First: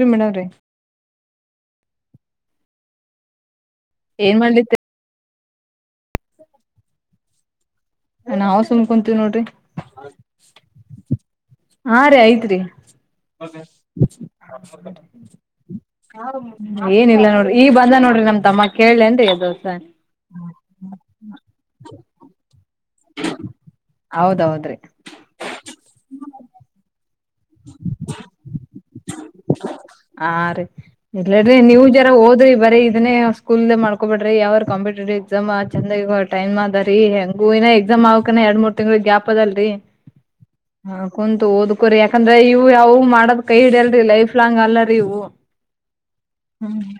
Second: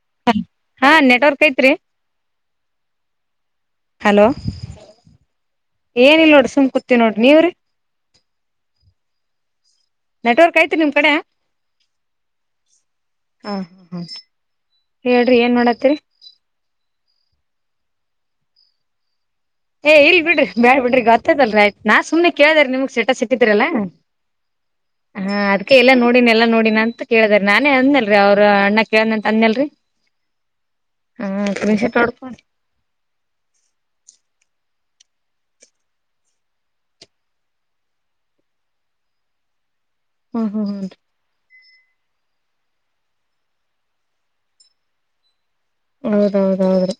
ರಿ ಹ ಮೇಡಮ್ರೀ ಹಾ ನೆಟ್ವರ್ಕ್ ಐತ್ರಿ ಏನ್ ಮಾಡ್ಲತ್ ಏನಲ್ ನೋಡ ಸುಮ್ ಕೂತಿವಿ ನೋಡ್ರಿ ನೀವ್ರಿ ನಾವ ಸುಮ್ ಕುಂತೀವಿ ನೋಡ್ರಿ ನೆಟ್ವರ್ಕ್ ಐತ್ರಿ ನಿಮ್ ಕಡೆ ಹಾ, ರಿ ಐತ್ರಿ ಹ ಹಾ ಹಾ ಹಾ ಹೇಳ್ರಿ ಏನ್ ಮಾಡತ್ತರಿ ಏನಿಲ್ಲ ನೋಡ್ರಿ ಈಗ ಬಂದ ನೋಡ್ರಿ ನಮ್ ತಮ್ಮ ಕೇಳಿ ಎನ್ರಿ, ಏ ಇರಲ್ ಬಿಡ್ರಿ ಬೇಡ್ ಬಿಡರಿ ಗೊತ್ತದಲ್ರಿ ಆಯ್ತ ನಾ ಸುಮನೆ ಕೇಳ್ದಾರೆ ನಿಮ್ಗ. ಸ್ಟಟ್ಟಸ ಇಟ್ಟಿದ್ರಲ್ಲಾ ಹೌದೌದ್ರಿ ಹಾ ಅದ್ಕೆಎಲ್ಲ ನೋಡಿನ ಎಲ್ಲಾ ನೋಡಿನ ಅಂತ. ಕೇಳದ್ರ ನಾನೇ ಅಂದನಲ್ರರಿ ಅವ್ರ ಅಣ್ಣ ಕೇಳ್ದ ಅಂತ ಅಂದನ ಲ್ರರಿ ಹಾ ರರಿ ಇಲ್ಲಾಡ್ರಿ ನೀವ ಜರ ಹೊಡ್ಕೊಂಡ್ ಹೋದ್ರಿ ಬರೀ ಇದನ್ನೇ ಸ್ಕೂಲ್ದ ಇಂದ ಮಾಡ್ಕೊಬೇಡ್ರಿ ಯಾವರ್ ಕಾಂಪೆಟೇಟಿವ್ ಎಕ್ಸಾಮ ಚಂದಾಗಿ ಟೈಮ್ ಅದಾರಿ ಹೆಂಗು ಇನ ಎಕ್ಸಾಮ್ ಆಗಕನ ಎರಡ್ ಮೂರ್ ತಿಂಗ್ಳ ಗ್ಯಾಪ್ ಅದಲ್ರರಿ ಹ್ಮ್ ಹ್ಮ್ ಹ್ಮ್ ಹಾ ಕುಂತು ಓದುಕೊರಿ ಯಾಕಂದ್ರೆ ಇವು್ ಯಾವಾಗ ಮಾಡದ್ ಕೈ ಹಿಡಿಯಲ್ರಿ ಲೈಫ್ ಲಾಂಗ್ ಅಲ್ಲರರಿ ಇವು ಹ್ಮ್ ಹೌದೌದೌದ್ರೀ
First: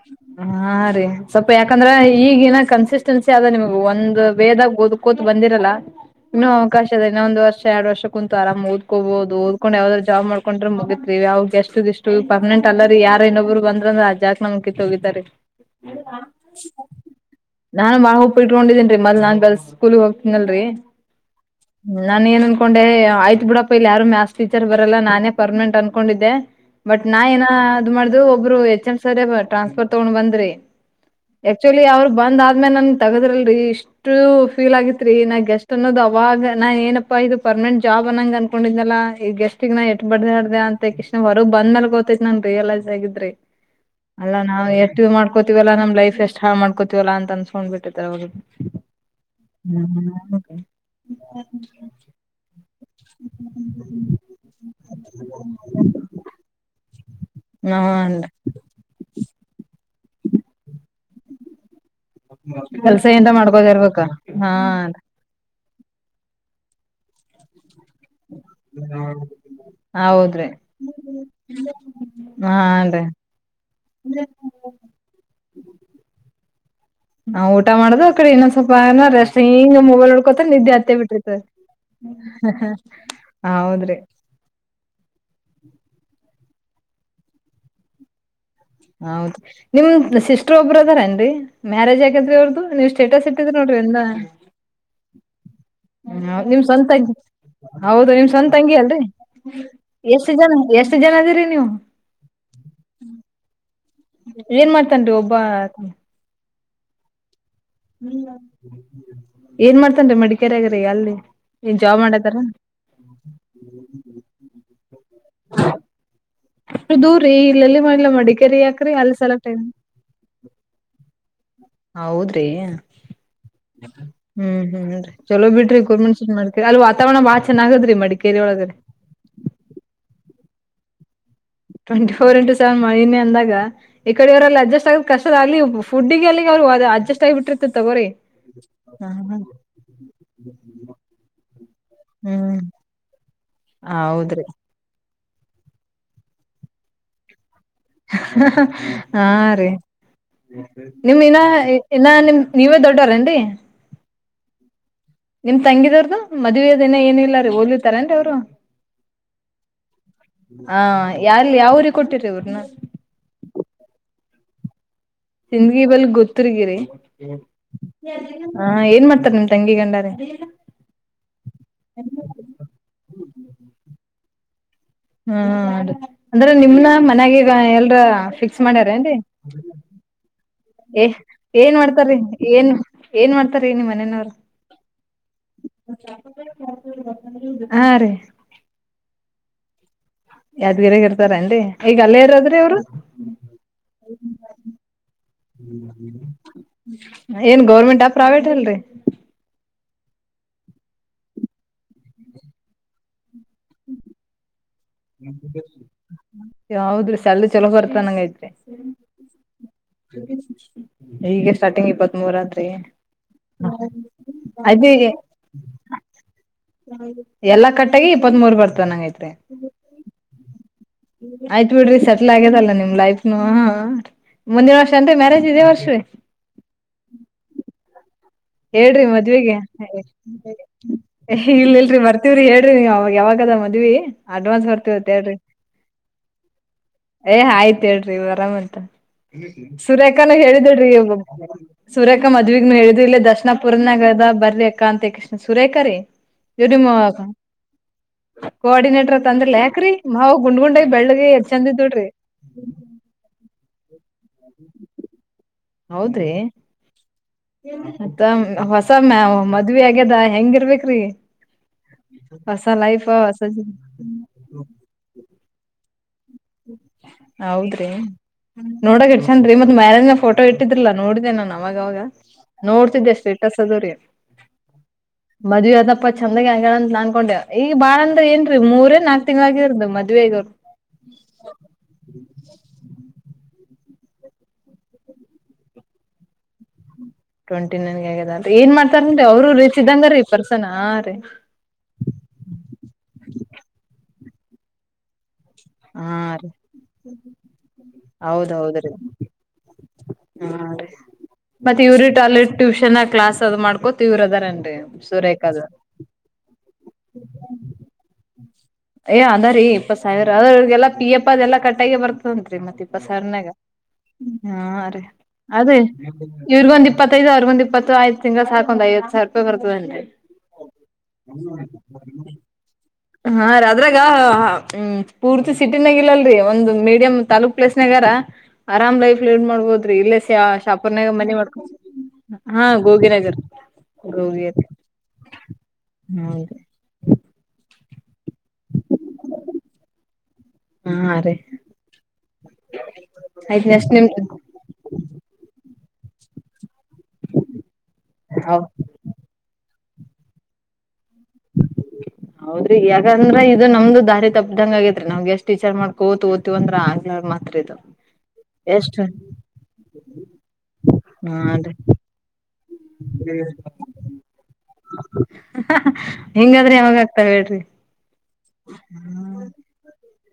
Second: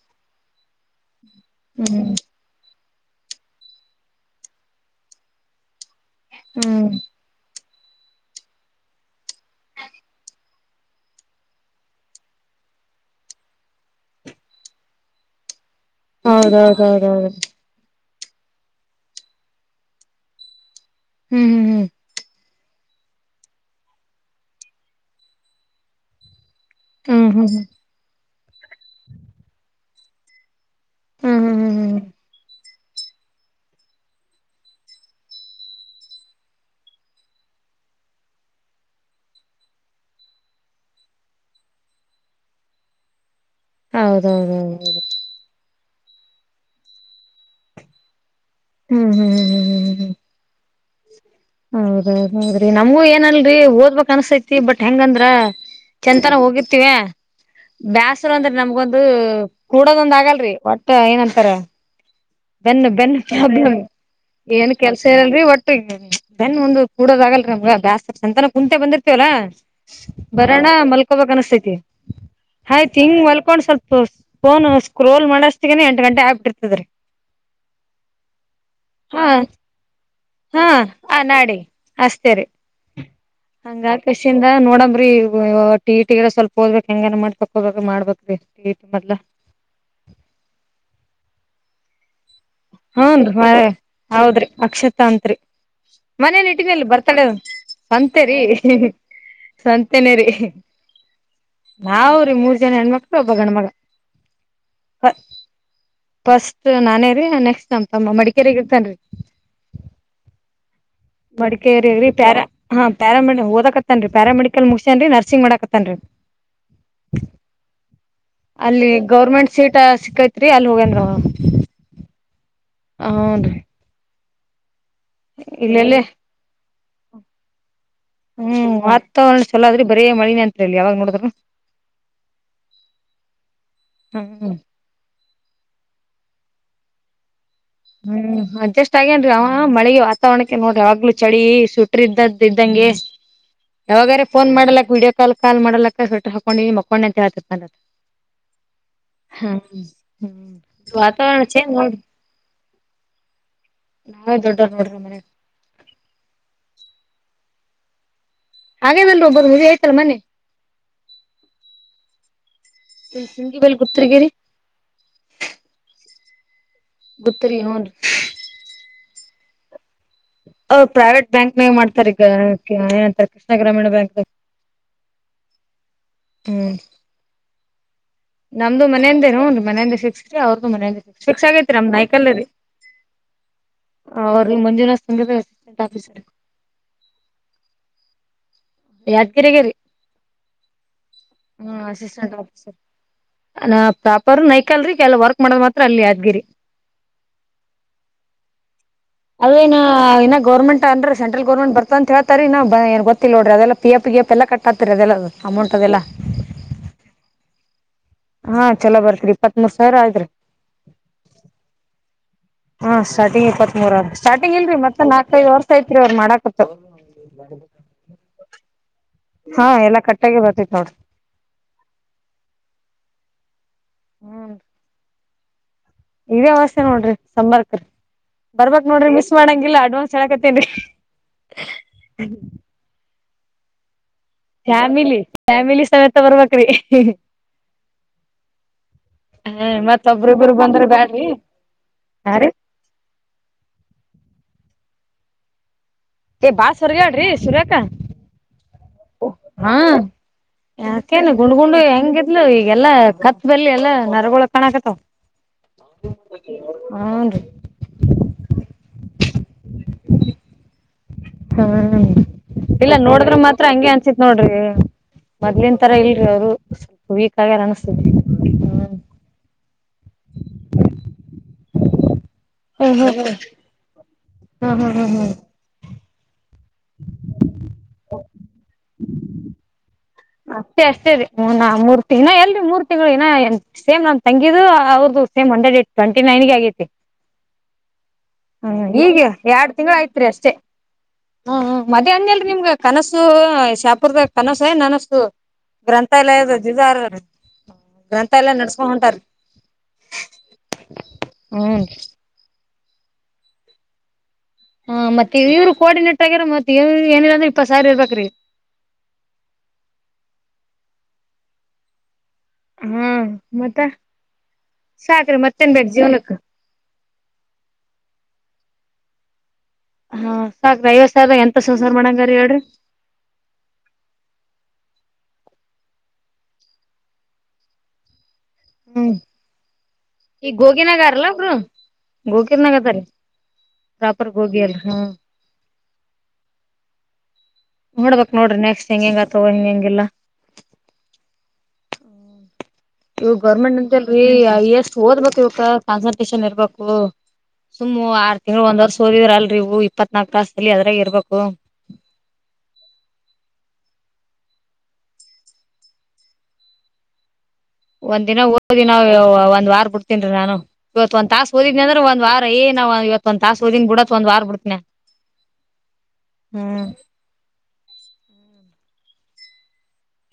ಹಾ ರೀ ಸ್ವಲ್ಪ ಯಾಕಂದ್ರ ಈಗಿನ ಕನ್ಸಿಸ ಟೆನ್ಸಿ ಆದ ನಿಮಗೆ ಒಂದು ವೇ ದಾಗ ಓದ್ ಕೂತ ಬಂದಿರಲ್ಲ ಇನ್ನೂ ಹ್ಮ್ ಅವಕಾಶ ಇದೆ ಇನ್ನ ಒಂದು ವರ್ಷ ಎರಡ್ ವರ್ಷ ಕುಂತು ಆರಾಮಾಗಿ ಓದ್ಕೊಬೋದು ಓದ್ಕೊಂಡು ಯಾವ್ದ್ರ ಜಾಬ್ ಜಾಬ್ ಮಾಡ್ಕೊಂಡ್ರೆ ಮುಗಿತ್ರಿವಿ ಇವ್ಯಾವ ಜೆಸ್ಟ್ ಗೆಸ್ಟ್ ಪರ್ಮನೆಂಟ್ ಅಲ್ಲರಿ ಯಾರ ಇನ್ನೊಬ್ರು ಬಂದ್ರಂದ್ರೆ ಆ ಜಾಗಕ್ ನಮ್ ಕಿತ್ತೋಗಿತರಿ ಹೌದೌದೌದೌದು,. ಕೊಂಡಿದೀನ್ರಿ ಮೊದಲು ನಾನು ಗರ್ಲ್ ಸ್ಕೂಲ್ ಹೋಗ್ತೀನಲ್ರಿ ಹ್ಮ್ ನಾನು ಅನಕೊಂಡೆ ಆಯ್ತ್ ಬಿಡಪ್ಪಾ, ಇಲ್ಲಿ ಯಾರು ಮ್ಯಾಥ್ಸ ಟೀಚರ್ ಬರಲ್ಲ ನಾನೇ ಪರ್ಮನೆಂಟ್ ಅನ್ಕೊಂಡಿದ್ದೆ. ಬಟ್ ನಾ ಹ್ಮ್ ಹ್ಮ್ ಏನ ಹ್ಮ್ ಮಾಡ್ದ್ರು ಒಬ್ಬರು ಹೆಚ್, ಎಂ ಸರ್ ಟ್ರಾನ್ಸ್ಫರ್ ತಗೊಂಡ್ ಬಂದ್ರ ರಿ. ಹ್ಮ್ ಹ್ಮ್ ಹ್ಮ್ ಹ್ಮ್ ಹ್ಮ್ ಹ್ಮ್ ಆಕ್ಚುಲಿ ಹ್ಮ್ ಅವರು ಬಂದ್ ಆದ್ಮೇಲೆ ನನ್ ತಗದ್ರಲ್ರಿ ಇಷ್ಟು ಫೀಲ್ ಆಗಿತ್ರಿ, ನಾನ ಗೆಸ್ಟ್ ಅನ್ನೋದು ಅವಾಗ ನಾನ್ ಏನಪ್ಪಾ ಇದು ಪರ್ಮನೆಂಟ್ ಜಾಬ್ ಅಂತ ಅನ್ಕೊಂಡಿದ್ದಲ್ಲ ಈಗ ಗೆಸ್ಟ್ ಇಷ್ಟಕ ನಾ ಎಷ್ಟ ಬಡ್ದಾಡಿದ ಅಂತ ಕೆಷಿಂದ ಹೊರಗ ಬಂದ ಮೇಲೆ ಗೋತ್ತೈತ ನನ್ಗ ರಿಯಲೈಸ್ ಆಗಿದ್ರಿ. ಅಲ್ಲಾ ನಾವು ಹೌದೌದೌದೌದು ಎಷ್ಟುಇದು ಮಾಡ್ಕೋತೀವಲ್ಲಾ, ನಮ್ ಲೈಫ್ ಎಷ್ಟ್ ಹಾಳ ಮಾಡ್ಕೋತೀವಲ್ಲಾ ಅಂತ ಅನ್ಸ್ಕೊಂಡ್ ಬಿಟ್ಟಚಅವಗ. ನ [inaudible] ಹೌದೌದ್ರೆ [unintelligible] ನಮಗೂ ಏನಲ್ರಿಓದ್ಬೇಕ್ ಅನ್ಸ್ತೈತಿ ಬಟ್ ಹೆಂಗಂದ್ರ ಚಂತಾನ ಹೋಗಿರ್ತಿವ್ಯಾ, ಹ್ಮ್ ಹ್ಮ್ ಬ್ಯಾಸರ ಅಂದ್ರಿ ನಮ್ಗೊಂದು ಕೂಡೋದೊಂದ ಆಗಲ್ರಿ ಒಟ್ಟ ಏನ್ ಅಂತಾರ ಬೆನ್ನು ಕೆಲ್ಸ -ಬೆನ್ನ ಏನ್ರ ಮಾಡ್ಕೋತ ಪ್ರಾಬ್ಲಮ್ ಇರ್ಬೇಕ ಏನ್ ಹಾನ್ ಕೆಲ್ಸ ಇರಲ್ರಿ ಒಟ್ಟ ಬೆನ್ನು ಒಂದ್ ಕೂಡೋದ ಆಗಲ್ರಿನಮಗ ಬ್ಯಾಸ್ರ ಚಂತಾನ ಕುಂತೆ ಬಂದಿರ್ತವಲ್ಲಾ ಹೌದ್ರಿ ಬರೋಣ ಮಲ್ಕೋಬೇಕ್ ಅನಸ್ತೈತಿ. ಆಯ್ತು, ಹಾನ್ರಿ ಹಿಂಗ್ ಹೊಲ್ಕೊಂಡ್ ಸ್ವಲ್ಪ ಫೋನ್ ಸ್ಕ್ರೋಲ್ ಮಾಡಸ್ತಗನೆ ಎಂಟು ಗಂಟೆ ಆಗಬಿಟ ಇರ್ತದ. ನಾವ್ ಊಟ ಮಾಡುದು ಅ ಕಡೆ ಇನ್ನೊಂದ ಸ್ವಲ್ಪ ಆಮೇಲೆ ಹಾ ರೆಸ್ಟ್ ಹಿಂಗ ಮೊಬಲ್, ಸ್ವಲ್ಪ ಹೊತ್ತಿಗೆ ಹಾ ನಿದ್ದೆ ಹತ್ತೇ ಆ ಬಿಟ್ಟಿತ್ರದ. ಹಂಗಹಾಗಿ ಕೆಷಿಯಿಂದ ನೋಡಂಬ್ರಿ ಟಿ, ಇ, ಟಿಗೆಲ್ಲ ಸ್ವಲ್ಪ, ಹ, ಓದಬೇಕ ಹೆಂಗನೆ ಮಾಡ್ ತಕೋಬೇಕ ಮಾಡ್ಬೇಕ್ರಿ, ಟಿ ಇ ಟಿ ಮೊದ್ಲ ಹೌದು, ನಿಮ್ ಸಿಸ್ಟ್ರ ಒಬ್ಬರು ಅದಾರೇಏನ್ರಿ ಮ್ಯಾರೇಜ್ ಆಗೆದ್ರಿ ಅವ್ರ್ದ. ನೀವ್ ಹೂನ್ ಸ್ಟೇಟಸ್ ಇಟ್ಟಿದ್ರೆ ರೀ ನೋಡ್ರಿ ಅದ್ನಾ, ಹೌದ್ರಿ ಅಕ್ಷತಾ ಅಂತ್ರಿ ಮನೇನ್ ನಿಮ್ ಇಟ್ಟಿನಲ್ಲಿ ಸ್ವಂತಂಗಿ, ಬರ್ತಡ ಹೌದು ನಿಮ್ ಸಂತೆರಿ ಸ್ವಂತಂಗಿ ಅಲ್ರಿ ಸಂತೆನೇ ಎಷ್ಟ ರೀ ಜನ, ಎಷ್ಟು ಜನ ಅದಿರಿ ನೀವು ನಾವ್ರೀ ಮೂರ್ ಜನ ಹೆಣ್ಮಕ್ಳು ಒಬ್ಬ ಗಂಡ್ಮಗ ಏನ್ ಮಾಡ್ತನ್ರಿ ಒಬ್ಬಾ,, ಫಸ್ಟ್ ನಾನೇ ರಿ ನೆಕ್ಸ್ಟ್, ನಮ್ ತಮ್ಮ ಹ್ಮ, ಮಡಿಕೇರಿಗ್ ಇರ್ತನ್ರಿ ಏನ್ ಮಾಡ್ತನ್ರಿ ಮಡಿಕೇರಿಗ ಅಲ್ಲಿ ಏನ್ ಜಾಬ್ ಮಡಿಕೇರಿಗರಿ ಮಾಡದಾರ ಪ್ಯಾರಾ ಹಾ, ಪ್ಯಾರಾ ಮೆಡಿಕಲ್ ಓದಕತ್ತನ್ರಿ. ಪ್ಯಾರಾಮೆಡಿಕಲ್ ಮುಗಸ್ಯನ್ರಿ ನರ್ಸಿಂಗ್ ಮಾಡಾಕತ್ತನ್ರಿ, ದೂರರಿ ಇಲ್ಲೆಲ್ಲಿ ಮಾಡ್ಲಾ ಮಾಡಕ್ಕೆ [unintelligible] ಅಲ್ಲಿ ಗೌರ್ಮೆಂಟ್ ಸೀಟ್ ಸಿಕ್ಕೈತ್ರಿ ಅಲ್ಲಿ ಹೋಗೇನ್ರಿ ಅವ್ನು. ಹೌದ್ರಿ ಹ್ಮ್, ಹ್ಮ್ ಚಲೋ ಬಿಡರಿ ಇಲ್ಲೆಲ್ಲಿ ಗೌರ್ಮೇಂಟ್ [unintelligible] ಜಾಬ್ ಮಾಡ ಅ ವಾವರಣ ಬಾಳ ಚನ್ನಾಗದರಿ. ಹ್ಮ್, ವಾತಾವರಣ ಚಲೋ ಆದ್ರಿ ಬರೇ ಮಳಿನೇ ಅತಾದರಿಇಲ್ಲಿ ಯಾವಾಗ ನೋಡಿದ್ರೂ. ಟ್ವೆಂಟಿ ಫೋರ್ ಇಂಟು ಸೆವೆನ್ ಮಳಿನೆ ಅಂದಾಗ. ಈ ಹ್ಮ್ ಕಡೆಯವರಲ್ಲಿ ಅಡ್ಜಸ್ಟ್ ಆಗಾಕ ಕಷ್ಟ ಅಲ್ಲಿ ಫುಡ್ಡಿಗೆ ಅಲ್ಲಿ., ಅವ ಅಡ್ಜಸ್ಟ್ ಆಗಿಬಿಟ್ಟಿದ್ದಾರೆ. ಹ್ಮ್, ಅಡ್ಜಸ್ಟ್ ಆಗೇನ್ರಿ. ಅವನುಮಳೆಗೆ ವಾತಾವರಣಕ್ಕೆ ನೋಡ್ರಿ ಯವಗ್ಲು ಚಳಿ ಸ್ವೇಟರ್ದ ಇದ್ದದ ಹ್ಮ್ ಇದ್ದ್ಂಗ. ಯಾವಾಗಾರ ಹೌದ್ರಿ ಫೋನ್ ಮಾಡಲಕ್ ವೀಡಿಯೋ ಕಾಲ್ ಕಾಲ್ ಮಾಡಲಕ್ ಸ ಹಾಕೊಂಡು ಮಕ್ಕೊಂಡ್ ಅಂತ ಹಳ್ತತಿ ಮದದ ಹಾ ರೀ ಹ್ಮ್ ನಿಮ್ ಇನ್ನ ನೋಡ್ರಿ ಇನ್ನ ನಿಮ್ ನೀವೇ ದೊಡ್ಡರೇನ್ರಿ, ನಾವೇ ದೊಡ್ಡೋರ್ ನೋಡ್ರಿ ಮನ್ಯಾಗ ನಿಮ್ ತಂಗಿದವ್ರದು ಮದಿವಿ ಅದು ಏನಿಲ್ಲ ರೀ ಓದಲತಾರೇನ್ರಿ ಅವ್ರು. ಹಾಗೇನಲ್ರಿ ಒಬ್ಬರ್ ಮದ್ವಿ ಆಯ್ತಲ್ಲ ಮನ್ನಿ ಹ ಯಾರ್ಲ್ ಯಾವೂರಿಗೆ ಕೊಟ್ಟಿರಿ ಅವ್ರು, ಇಲ್ಲಿ ಸಿಂಗಿ ಬಲ್ ಗುತ್ತಗಿರಿ ಸಿಂದ್ಗಿ ಬಲ್ಲಿ ಗತ್ತರಿಗಿ. ಗುತ್ತರಿ ಹೂನ್ರಿ ಆ ಏನ್ ಮಾಡ್ತಾರ ನಿಮ್ ತಂಗಿ ಗಂಡಾ. ಹ್, ಪ್ರೈವೇಟ್ ಬ್ಯಾಂಕ್ನಾಗ ಮಾಡ್ತಾರಿ ಈಗ ಏನಂತಾರ ಕೃಷ್ಣ ಗ್ರಾಮೀಣ ಬ್ಯಾಂಕ್. ಹ್ಮ, ಅಂದ್ರೆ ಹ್ಮ್ ನಿಮ್ನ ಮನ್ಯಾಗ ಈಗ ಎಲ್ರ, ನಮ್ದು ಮಾಡ್ಯಾರ ಏನ್ರಿ ಮನೆಯಿಂದೇನು ಹೂನ್ರಿ ಮನೆಯಿಂದ ಫಿಕ್ಸ್ ರೀ ಅವ್ರದು ಮನೆಯಿಂದ ಫಿಕ್ಸ್ ಫಿಕ್ಸ್ ಏನ್ ಆಗೈತ್ರಿ ನಮ್ದ್ ಮಾಡ್ತಾರೀ ನಾಯ್ಕಲ್ ರೀ ಏನ್, ಏನ್ ಮಾಡ್ತಾರೆ ನಿ ಮನೆಯವರು ಅವ್ರ ಮಂಜುನಾಥ್ ಸಂಗದ ಅಸಿಸ್ಟೆಂಟ್ ಆಫೀಸರ್ ಹಾ, ರೇ ಯಾದಗಿರಿ ಯಾದ್ಗಿರಯಾಗ ಇರ್ತಾರನ್ರಿ ಈಗ ಅಲ್ಲೇ ಇರದ್ರಿ ಅವ್ರು ನ ಪ್ರಾಪರ್ ನಯಕಲ್ರಿೀ ಕೆಲ ವರ್ಕ್ ಮಾಡದ್ ಮಾತ್ರ ಅಲ್ಲಿ ಆದದ್ಗಿರಿ ಏನ್ ಗೌರ್ಮೆಂಟ್ಾ ಪ್ರೈವೇಟ್ ಅಲ್ರರಿ ಅದೇಏ ಇ ಗರ್ೆಂಟ್ ಅನ್್ರ ಸೆಂಟಲ್ ಗರ್ಮೆಂಟ್ ಬರ್ತ ಅಂತ ಹೇತಾರೆ ಇ ಏ ಗೊತ್ತಿಲ್ಲ ನೋಡ್ರ ಅದೆಲ್ಲ ಪ ಎಫ ಪಿ ಎಫ ಎಲ್ಲ ಕಟ್ಟ ಯಾವದ್ರೀ ಸಲ್ ಚಲೋ ಬರ್ತ ನಂಗ ಹಾ ಚಲೋ ಬರ್ತ್ರಿ ಇಪ್ಪತ್ ಮೂರ್ ಸಾವಿರ ಆಯ್ತ್ರಿ ಹೀಗ ಸ್ಟಾರ್ಟಿಂಗ್ ಇಪ್ಪತ್ತು ಹಾ ಸ್ಟಾರ್ಟಿಂಗ್ ಇಪ್ಪತ್ ಮೂರ ಸ್ಟಾರ್ಟಿಂಗ್ ಇಲ್ರಿ ಅದ ಮತ್ತ ನಾಕೈದ ವರ್ಷ ಐತ್ರಿ ಅವ್ರ ಮಾಡಾಕತ್ ಎಲ್ಲಾ ಕಟ್ಟೆಗೆ ಇಪ್ಪತ್ತ್ ಮೂರ್ ಬರ್ತ ನಂಗ ೈತ್ೆ ಎಲ್ಲ ಕಟ್ಟಾಗಿ ಬರ್ತಿ ನೋಡ್ರಿ ಆಯ್ತ್ ಬಿಡ್ರಿ ಸೆಟ್ಲ್ ಆಗ್ಯದಲ್ಲ ನಿಮ್ ಲೈಫ್ನು ಮುಂದಿನ ವರ್ಷ ಅಂದ್ರೆ ಮ್ಯಾರೇಜ್ ಇದೇ ವರ್ಷ ರೀ ಇದೆ ವರ್ಷ ನೋಡ್ರಿ ಸಂಬರ್ಕ್ರೀ ಹೇಳ್ರಿ ಮದ್ವೆಗೆ ಹೇಳಕತ್ತೇನ್ರಿ ಇಲ್ ಇಲ್ರಿ ಬರ್ತವ್ರಿ ಹೇಳ್ರಿ ನೀಗ ಯಾವಾಗ ದ ಮದುವೆ ಅಡ್ವಾನ್ಸ್ ಬರ್ತೀವ ಫ್ಯಾಮಿಲಿ ಹೇಳ್ರಿ ಫ್ಯಾಮಿಲಿ ಸಮೇತ ಬರ್ಬೇಕ್ರಿ ಏ ಆಯ್ತ್ ಹೇಳ್ರಿ ಆರಾಮಂತ ಹ ಮತ್ ಸುರೇಖಾನ ಒಬ್ರಿಬ್ಬರು ಬಂದ್ರ ಹೇಳಿದಡ್ರಿ ಬ್ಯಾಡ್ರಿ ಸುರೇಖಾ ಹಾ ರೀ ಮದ್ಗ್ನು ಹೇಳಿದ ಇಲ್ಲೇ ದರ್ಶನ ಪುರ ನಗರದ ಬರ್ರ ಅ ಕಾಂತಿ ಕೃಷ್ಣ ಸುರೇಖ ರ ಏ ಬಾಸ್ ಹೊರ್ಗ್ಯಾಡ್ರಿ ಸುರೇಖಾ ಕೋಆರ್ಡಿನೇಟರ್ ತಂದ್ರಲ ಹಾ ಯಾಕ್ರೀ ಮಾವು ಗುಂಡ್ ಗುಂಡಾಗಿ ಬೆಳ್ಳಗೆ ಯಾಕೇನು ಎಷ್ಟ್ ಗುಂಡ್ ಚಂದ ಗುಂಡು ಇದ್ದೋಳ್ರಿ ಹೆಂಗಿದ್ಲು ಈಗೆಲ್ಲಾ ಕ ಷ್ಟದಲ್ಲಿ ಎಲ್ಲ ನರಗೊಳ ಕಣಾಕತಾವ ಹನ್ ಅದ ಹೊಸ ಮ್ಯ ಮದ್ವಿ ಆಗ್ಯದ ಹೆಂಗ ಇರ್ಬೇಕ್ರಿ ಹ್ಮ ಇಲ್ಲ ನೋಡಿದ್ರ ಮಾತ್ರ ಹಂಗೆ ಅನ್ಸಿತ್ ನೋಡ್ರಿ ಮೊದ್ಲನ್ ತರ ಇಲ್ ಹ ಹೌದ್ರಿ ನೋಡಗ ಚಂದ್ ಮತ್ ಮ್ಯಾರೇಜ್ ಫೋಟೋ ಇಟ್ಟಿದ್ರಲಾ ನೋಡಿದೆೇ ನಾ ಅವಾಗಾಗ ಹ್ಮ್ ನೋಡ್ತಿದ್ದೆ ಹ್ಮ್ ಹ್ಮ್ ಸ್ಟೇಟಸ್ ಅದು ರೀ ಹ್ಮ್ ಹ್ಮ್ ಹ್ಮ್ ಹ್ಮ್ ಮದ್ವೆದ ಾ ಚಂದಗೆ ಅಂಗಗಳ ಅಂತ ಅನ್ಕೊಂಡೇವ ಈಗ ಬಾಳಂದ್ರೆ ಏನ್ರಿ ಮೂರ ನಾಕ್ ತಿಂಗಗಳಾಗಿ ಇರೋ ಮೆ ್ವೇಗರ್ ಸರಿ ಹ ಮೂರ್ ತಿ ಎಲ್ರಿ ಮೂರ್ ತಿಂಗಳು ಸೇಮ್ ನಮ್ ತಂಗಿದು ಅವ್ರದದು ಸೇಮ್ ಒಂದೇ ಡೇಟ್ ಟ್ವೆಂಟಿೈನ್ಗೆ ಆಗೈತಿ ಟ್ವೆಂಟಿ ನೈನ್ಗೆ ಆಗ್ಯದ ಅಂತ ಏನ್ ಹ್ಮ್ ಈಗ ಮಾಡ್ತಾರನ್ರಿ ಅವರು ರೀಚ್ ಇದಂಗ ರೀ ಪರ್ಸನ್ ರೀ ಹ್ಮ ಮದೆ ಅಂದಲ್ರಿ ನಿಮ್ಗ ಕನಸು ಶಾಪುರ್ದಾಗ ಕನಸು ನನಸು ಹಾ ರೀ ಗ್ರಂಥಾಲಯದ ಜಾರ್ರೀ ಗ್ರಂಥಾಲಯ ನಡ್ಸ್ಕೋ ಹೌದೌದ್ರಿ ಹೊಂಟಾರೀ ಹಾ ಮತ್ತೆ ಇವ್ರಟಾಯ್ಲೆಟ್ ಟ್ಯೂಷನ್ ಕ್ಲಾಸ್ ಅದ್ ಮಾಡ್ಕೊತ ಇವ್ರ ಅದಾರ ಹಾ ಮತ್ತೆ ಇವ್ರು ಕೋಆಡೇರ್ ಆಗ್ಯಾರ ಮತ್ತತ್ವ ಏನಿಲ್ಲರಂದ್ರ ಇಪ್ಪತ್ ಸಾರಿ ಇರ್ಬೇಕ್ರೀ ಏ ಅದಾರಿ ಇಪ್ಪತ್ ಸಾವಿರ ಅದ್ರರಿಗೆಲ್ಲ ಪಿ ಅಪ್ಪ ಅದೆಲ್ಲ ಕಟ್ಟಾಗಿ ಬರ್ತ ಉಂ ರರಿ ಮತ್ತೆ ಇಪ್ಪ ಹ್ಮ್ ಸರ್ನಾಗ ಮತ್ತ ಹಾ ರೀ ಸಾಕ್ರಿ ಮತ್ತೇನ್ ಅದೇ ಬೇಕ್ ಜೀವನಕ್ ಇವ್ರಗೊಂದ್ ಇಪ್ಪತ್ತೈದು ಅವ್ರಗೊಂದ್ ಇಪ್ಪತ್ತು ಆಯ್ತು ಸಿಂಗ ಸ ಸಾಕ ಒ ಐವತ್ತು ಸಿ ರಪ ಹಾ ಸಾಕ್ರ ಐವತ್ ಸಾವಿರ ಎಂತ ಸಂಸಾರ ಮಾಡಂಗರಿ ಹೇಳ್ರಿ ಹ ಹ್ಮ್ ಪೂರ್ತಿ ಸಿಟಿನಾಗ ಇಲ್ಲಲ್ರರಿ ಒಂದು ಮೀಡಿಯಂ್ ತಾಾಲೂಕ್ ಪ್ಲೇಸ್ನಾಗಾರ ಆರಾಮ್ ಲೈಫ್ ಲಡ್ ಮಾಡ್ಬೋದ್ರಿ ಇಲ್ಲ ಸ ಈ ಶಹಪುರ್ನಾಗ ಗೋಗಿನಾಗಾರಲ್ಲ ಮನಿ ಅವ್ರು ಮಾಡ್ಕ ಹಾ ಗೋಗಿನಗರ್ ಪ್ರಾಪರ್ಗೆ ಗೂಗಿ ಅ ಹ್ಮದು ನೋಡ್ಬಕ್ ನೋಡ್ರಿ ನೆಕ್ಸ್ಟ್ ಹೆಂಗ ಹೆಂಗ ಆತವ ಹಿಂಗ ಹೆಂಗಿಲ್ಲ ಹ ಇವ ಗೌರ್ಮೆಂಟ್ ಅಂತಲ್ರರಿ ಎಷ್ಟು ಓದ್ಬೇಕಕ್ ಇವ ಕಾನ್ಸಲ್ಟೇಷನ್ ಇರ್ಬೇಕು ಓಹ ಸುಮ್ಮ್ ಆರ್ ಹೌ ತಿಂಗಳು ಒಂದ್ ವರ್ಷ್ ಓದಿದ್ರ ಅಲ್ರಿೂ ಇಪ್ಪತ್ನಾಲ್ಕು ತಾಸದಲ್ಲಿ ಅದ್ರಾಗ ಇರ್ಬೇಕು ಹೌದ್ರಿ ಯಾಕಂದ್ರ ಇದು ನಮ್ದು ದಾರಿ ತಪ್ಪ್ದಂಗ ಆಗೇತ್ರಿ ನಾವ್ಗೆ ಎಷ್ಟಟ್ ಈಟಚರ್ ಮಾಡ್ಕೋತ ಓದುತಿವಿ ಅಂದ್ರ ಆಗ್ ಒಂದ್ ದಿನ ಓದಿನ ನಾವವು ಒಂದ್ ವಾರ ಬಿಡ್ತೀನ್ರೀ ನಾನು ಇವತ್ ಒಂದ್ ತಾಸ ಹಾನ್ರಿ ಓದಿದ್ನ ಅಂದ್ರೆ ಒಂದ್ ವಾರ ಏ ನಾ ಇವ ಒಂದ್ಾಸ ಓದಿನಿ ಬಿಡಾತ್ ಒಂದ ವಾರ್ ಬಿಡ್ತಿನ ಹೆಿಂಗಾದ್ರೆ ಯಾವಾಗ್ತಾವ ಹೇಳ್ರಿ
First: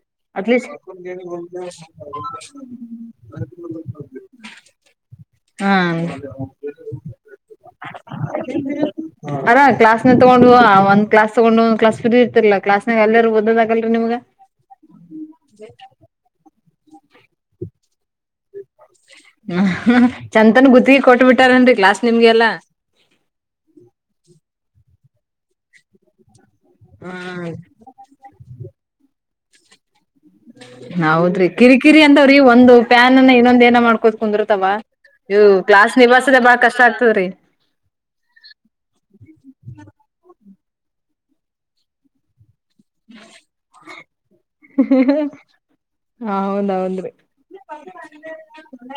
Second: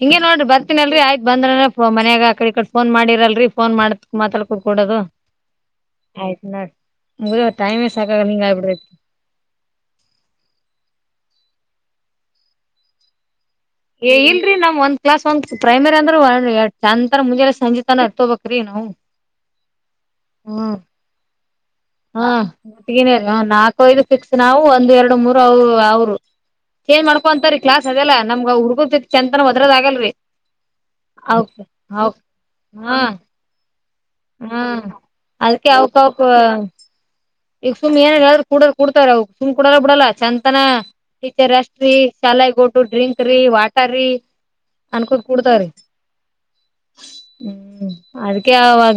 ಹಿಂಗಗೆ ನೋಡಿ ಅಟ್ಲೀಸ್ಟ್ ಬರ್ತೀನಲ್ರಿ ಆಯ್ತ ಬಂದ್ರ ಮನ್ಾಗ ಹಕಕಡಿ ಕಡೆ ಫೋನ್ ಮಾಡಿರಲ್ರಿ ಫೋನ್ ಮಾಡತ್ಕ್ ಮಾತಾ ಕೊಡ್ಕಿ ಕಡದು ಹಾ ಟೈಮೇ ಸಾಕಾಗಲ್ಲ ಹಿಂಗ ಆಗ್ಬಿಡ್ತೈತಿ ಅರ ಕ್ಲಾಸ್ ನ ತಗೊಂಡ ಒಂದ ಕ್ಲಾಸ್ ಒಂದು ಒಂದು ಕ್ಲಾಸ ಫ್ರಿ ಇರ್ಲ್ಲ ಕ್ಾಸ್ ನ ಅಲ್ಲರ ಓದ ಏ ಇಲ್ರರಿ ನಮ್ ಒಂದ್ ಕ್ಲಾಸ್ ಒಂದ್ ಪ್ರೈಮರಿ ಅಂದ್ರೆ ಒಂತರಂೆ ಮುಗಿಯೋದ್ ಸಂಜ ತಾನ ಅರ್ತೋ ಬಕ್ರೀ ನವು ಹ್ಮ ಚಂತನ್ ಗುತ್ತಿಗೆ ಕೊಟ್ಟ ಬಿಟ್ಟಾರನ್ರಿ ಕ್ಲಾಸ್ ಹಾ ನಿಮ್ಗೆಲ್ಲಾ ಊಗೆನರಿ ನಾಲ್ಕ ಐಧು ನಾವು ಒಂದ್ ಎರಡು ಮೂರು ಅವರು ಅವ್ರು ಚೇಂಜ್ ಹಾ ಮಾಡ್ಕೊಂತರಿ ಕ್ಲಾಸ್ ಅದೆಲ್ಲ ಹ ಚಂತನ ಒದ್ರದ ಆಗಲ್ರಿ ಹೌದ್ರಿ ಅವಕ್ ಕಿರಿಕಿರಿ ಅವಕ್ ಅಂದಾವ್ರೀ ಒಂದು ಹಾ ಪ್ಯಾನ್ ಅನ್ನ ಇನ್ನೊಂದ ನ ಮಾಡ್ಕ ಕುತ್ ಹಾ ಕುಂದಿರ್ತವ ಇವು ಅದಕ್ಕೆ ಕ್ಲಾಸ್ ಅವಕ್ ಅವಕ್ ನಿಭಾಸದೆ ಬಾಳ ಕಷ್ಟ ಆಗ್ತದ್ರೀ ಈಗ ಸುಮ್ಏನ್ ಹೇಳೂಡ ಕುಡ್ಾರೆ ಅವ ಸುಮ್ ಕಡಲ್ಲ ಬಿಡಲ್ಲ. ಅಂತನ ಟೀಚರ್ ರೆಸ್ ರೀ ಶಾಲ ಗಟ್ಟು ಡ್ರಿಂಕ್ ರೀ ವಾಟರ್ ರೀ ಅನ್ಕೊಂಡ ಕುಡ್ತವ್ರೀ ಹಾ ಹೌದರಿ ಅದಕ್ಕೆ ಅವಾಗ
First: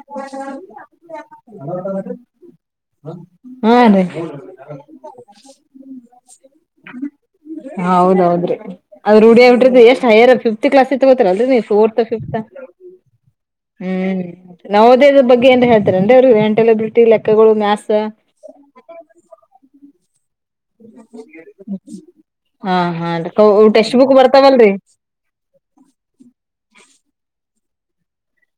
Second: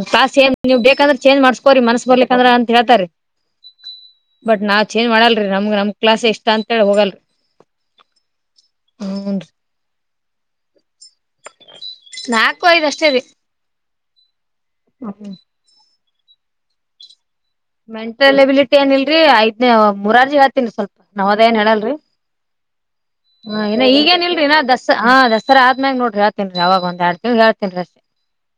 ಒಂದು ಬ ಬರ್ಲಿ ಅಂದ್ರ ಅಂತ ಹೇಳ್ತಾರೆ ಬಟ್ ನಾವ್ ಚೇಂಜ್ ಮಾಡಲ್ರಿ ನಮ್ಗ ನಮ ಕ್ಲಾಸ್ ಎಷ್ಟ ಅಂತೇಳಿ ಹೋಗಲ್ರಿ. ಹೌದೌದ್ರಿ ಅದ್ರ ಹ್ಮ್ ರೂಡಿಯಗಿ ಬಿಟ್ರ ಎಷ್ಟ್ ಹೈಯರ್ ಫಿಫತ್ ಕ್ಲಸ್ ಅಲ್ರಿ ನೀ ಫೋರ್ತ್ ಫಿಫತ್ ನಾಲ್ಕು ಐದ್ ಅಷ್ಟೇ ರೀ ಹ್ಮ್ ನೌದೇದ ಹ್ಮ್ ಬಗ್ಗೆ ಏನ್ ಹಳ್ತ ರೆಂಡಾ ಮೆಂಟಾಲ್ ಎಬಿಲಿಟ ಇಲ್ಲಾ ಮೆಂಟಲ್ ಎಬಿಲಿಟಿ ಏನಿಲ್ರರಿ ಐದ್ನ ಮೂರಜಿ ಗತ್ತಿಲ್ಲ ಸ್ವಲ್ಪ ನಾವ ಅದ ಏನ್ ಹೇಳಲ್ರರಿ ಹಾ ಹಾ ಹ್ ಇ ಟೆಕ್ಸ್ಟ್ ಬುಕ್ ಈಗೇಏನ್ಲ್ರಿ ಇ ನ ಬರ್ತಾವಲ್ರರಿ ದಸ ಹಾ ದಸರಾ ಆದ್ಮ್ಯಾಗ ನೋ್ರಿ ಹೇಳ್ತೇನ್ರಿ ಯಾವಾಗ ಒಂದ್ರಡ್ ತಿನ್ ಹೇಳ್ತಿ ತಿನ್ರಿ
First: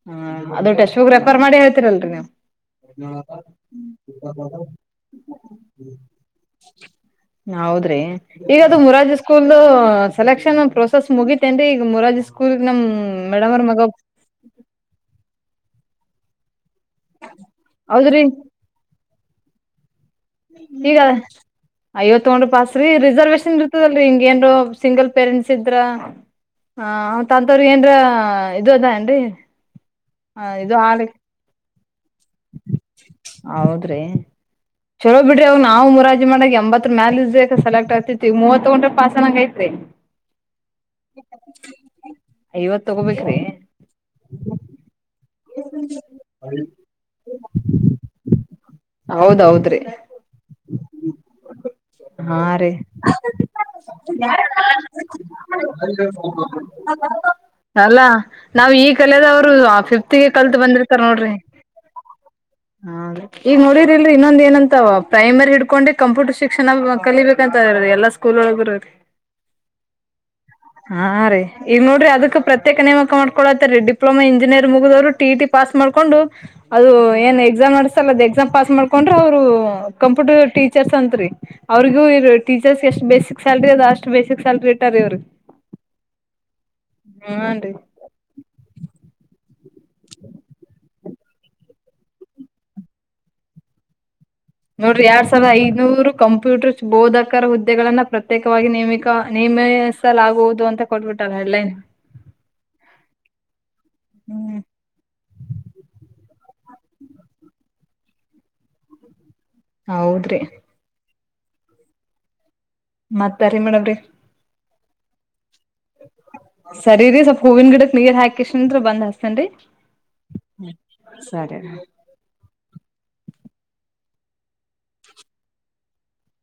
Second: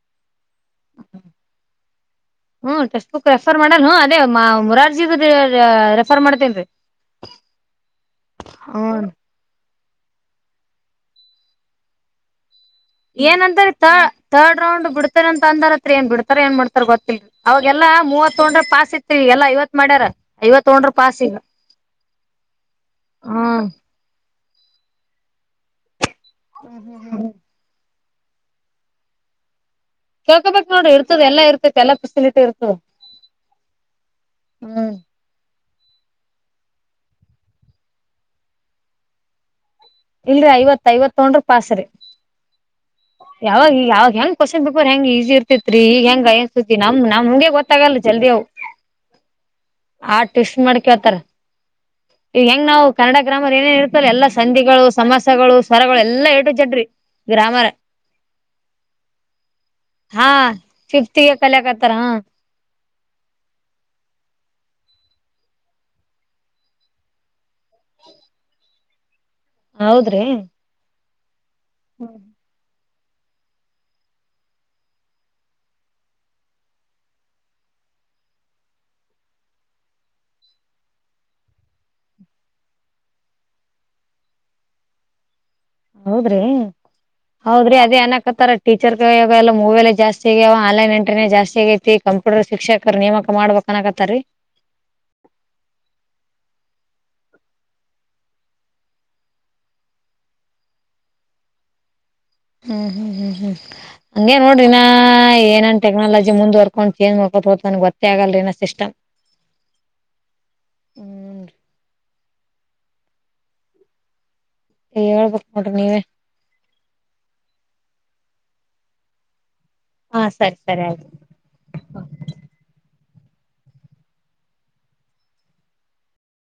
ಹ್ಮ ಅದ ಟೆಶೂಗ್ ರೆಫರ್ ಮಾಡಿ ಹೇತೀರಲ್ರರಿ ನೀವು ಹ್ಮ ಟೆಕ್ಸ್ಟ್ ಬುಕ್ ರೆಫರ್ ಮಾಡಲ್ ಅದೇ ಮುರಾರ್ಜಿ ರೆಫರ್ ಮಾಡ್ತೇನ್ೀ ಹೌದ್ರಿ ಈಗದು ಮುರಾಜ ಸ್ಕೂಲ್ದು ಸೆಲೆಕ್ಷನ್ ಪ್ರೊಸೆಸ್ ಮುಗಿತೇನ್ರಿ ಈಗ ಮುರಾರಜಿ ಸ್ಕೂಲ್ ಏನಂತಾರೆ ತರ್ಡ್ ರೌಂಡ್ ಬಿಡ ಅಂತ ಅಂದಾರತ್ರ ಏನ್ ಬಿಡ್ತಾರೆ ಏನ್ ಮಾಡ್ತಾರ ಗೊತ್ತಿಲ್ಲ ಅವಾಗಲ್ಲಾ ಹೌದ್ರಿ ಮೂವ ತೊೊಂಡ್ರೆ ಪಸ್ ಇದ ಈಗೆಲ್ಲಾ ಐವತ್ ಮಾಡ್ಯಾರ ಐವತ್ ತೊಗೊಂಡ್ರ ಈಗ ಪಾಸ್ ಐವತ್ ತಗೊಂಡ್ರು ಪಸ್್ರೀ ರಿಸರ್ವೇೇಶನ್ ಹ್ಮ್ ಇರ್ತದಲ್ರಿ ಹಿಂಗ ಏನ್ ಸಿಂಗಲ್ ಪೇರೆಂಟ್ಸ್ ಇದ್ರ ತಂತವ್ರ ಏನ್ರ ಹಾ ಇದು ಅದೇನ್ರಿ ಕೇಳ್ಕಾಬೇಕು ನೋಡ್ರ ಇರ್ತದೆ ಎಲ್ಲ ಇರ್ತೈತೆ ಎಲ್ಲ ಹೌದ್ರಿ ಹ್ಮ್ ಚಲೋ ಬಿಡ್ರಿ ಅವ ನಾ ನಾವು ಮುರಾಜಿ ಮಾಡಾಗ ಎಂಬತ್ರ ಮ್ಯಾಲ ಸೆಲೆಕ್ಟ್ ಆಗ್ತಿತಿ ಮೂವತ್ಥೋಗೊಂಡ್ರೆ ಪಾಸ್ ಅಂಗ ಐತ್ರಿ ಇಲ್ರಿ ಐವತ್ ಐವತ್ತೊಂಡ್ರ ಪಾಸ್ರಿ. ಐವತ್ ತಗೋಬೇಕ್ರಿ ಯಾವಾಗ ಯಾವಾಗ ಹೆಂಗನ್ ಕ್ವೆಶ್ಚನ್ ಪೇಪರ್ ಬೇಕ್ರ ಹೆಂಗ ಈಸಿ ಇರ್ತ ಗತ್ರಿ ಈಗ ಹೆಂಗ ಏನ್ ಸ್ದತಿ ನಮ್ ನಮ್ಗೆ ಗೊತ್ತಾಗಲ್ಲ ಜಲ್ದಿ ಅವ್ ಹೌದೌದ್ರಿ ಆ ಟ್ವಿಸ್ಟ್ ಮಾಡ ಕೇಳತಾರ ಹಾ ಈ ಹೆಂಗ್ ರೀ ನಾವು ಕನ್ನಡ ಗ್ರಾಮರ್ ಏನೇನ್ ಇರ್ತಲ್ಲ ಎಲ್ಲಾ ಸಂಧಿಗಳು ಸಮಾಸಗಳು ಸ್ವರಗಳು ಎಲ್ಲಾ ಎ ಟು ಝೆಡ್ ರಿ ಗ್ರಾಮರ್ ಅಲ್ಲ ನಾವವು ಈ ಕಲದವರುಫ [unintelligible] ಿಗೆ ಹಾ ಕಲ್ತ್ ಬಂದ್ರತರ್ ನೋಡ್ರಿ ಫಿಫ್ತ್ಗೆ ಕಲಿಯಕತ್ತಾರ ಹಾ ಹ ಈಗ ನೋಡರಿ ಇಲ್ರಿ ಇನ್ನೊಂದ ಏನ ಪ್ರೈಮರಿ ಹಿಡ್ಕೊಂಡೆ ಕಂಪ್ಯೂಟರ್ ಶಿಕ್ಷಣ ಕಲಿಬೇಕಂತರಿ ಎಲ್ಲಾ ಸ್ಕೂಲ್ ಒಳರಿ ಹೌದ್ರಿ. ಹಾ ರೀ ಈಗ ನೋಡ್ರಿ ಅದಕ್ ಪ್ರತ್ಯೇಕ ನೇಮಕ ಮಾಡಕೊಳತ್ ರೀ ಡಿಪ್ಲೊಮಾ ಇಂಜಿನಿಯರ್. ಮುಗವ್ರು ಟಿ ಟಿ ಪಾಸ್ ಮಾಡ್ಕೊಂಡು. ಅದು ಏನ್ ಎಕ್ಸಾಮ್ ನಡೆಸ್ಸಲ್ಲ ಅದು ಎಕ್ಸಾಮ್ ಪಾಸ್ ಮಾಡ್ಕೊಂಡ್ರೆ ಅವ್ರು. ಕಂಪ್ಯೂಟರ್ ಟೀಚರ್ಸ್ ಅಂತತ್ರಿ ಅವ್ರಗೂ ಇ ಟೀಚರ್ಸ್ ಎಷ್ಟ ಬೇಸಿಕ್ ಸಲ್ರಿ ಅದು ಅಷ್ಟು ಬೇಸಿಕ್ ಸಲ್ರಿ. ಕಟ್ಟಾರೆ ಅವರು. ಹೌದ್ರಿ. ರೀ ಹೌದ್ರಿ ಅದ ಏನಕತ್ತಾರ ಟೀಚರ್ಗೆ ಎಲ್ಲ ಮೂವಿಯಲ್ಲ ಜಾಸ್ತಿ ಆಗಾವ ಆನ್ೈನ್ ಎಂಟ್ರೇ ಜಸ್ತಿ ಆೈಐತಿ ಕಂಪ್ಯೂಟರ್ ಶಿಕ್ಷಕರ ನೇಮಕ ಮಾಡ್ಬೇಕಕ್ ಅಕತ್ತ ರೀ. ನೋಡ್ರಿ ಎರಡ್ ಸಾವಿರದ ಐನೂರು ಕಂಪ್ಯೂಟರ್ ಬೋಧಕರ ಹುದ್ದೆಗಳನ್ನ ಪ್ರತ್ಯೇಕವಾಗಿ ನೇಮ ನೇಮಿಸಲಾಗುವುದು ಅಂತ ಕೊಟ್ಟಬಿಟ್ಟಲ್ಲ ಹೆಡ್ಲೈನ್. ಹ್ಮ್ ಹ್ಮ್ ಹ್ಮ್ ಹ್ಮ್ ಹಂಗಗೆ ಹ್ಮ್ ನೋಡ್ರಿನ ಏನನ್ ಟೆಕ್ನಾಲಜಿ ಮುಂದುವರ್ಕೊಂಡು ಚೇಂಜ್ಕನ ಗೊತ್ತ ಆಗಲ್ರಿ ಸಿಸ್ಟಮ್. ಹೌದ್ರಿ. ಹ್ಮ್ ಮತ್ತರಿ ಮೇಡವ್ರಿ. ಹೇಳ್ಬ ಸರಿರಿ ಸ್ವಲ್ಪ್ ಹೂವಿನ ಗಿಡಕ್ ನೀರ್ ಹಾಕಿಷ್ಟಂ ಬಂದ ಹಸ್ತೇನ್ರಿ. ಹಾ ಸರಿ ಸರಿ ಆಯ್ತು. ಹ ಸರಿ.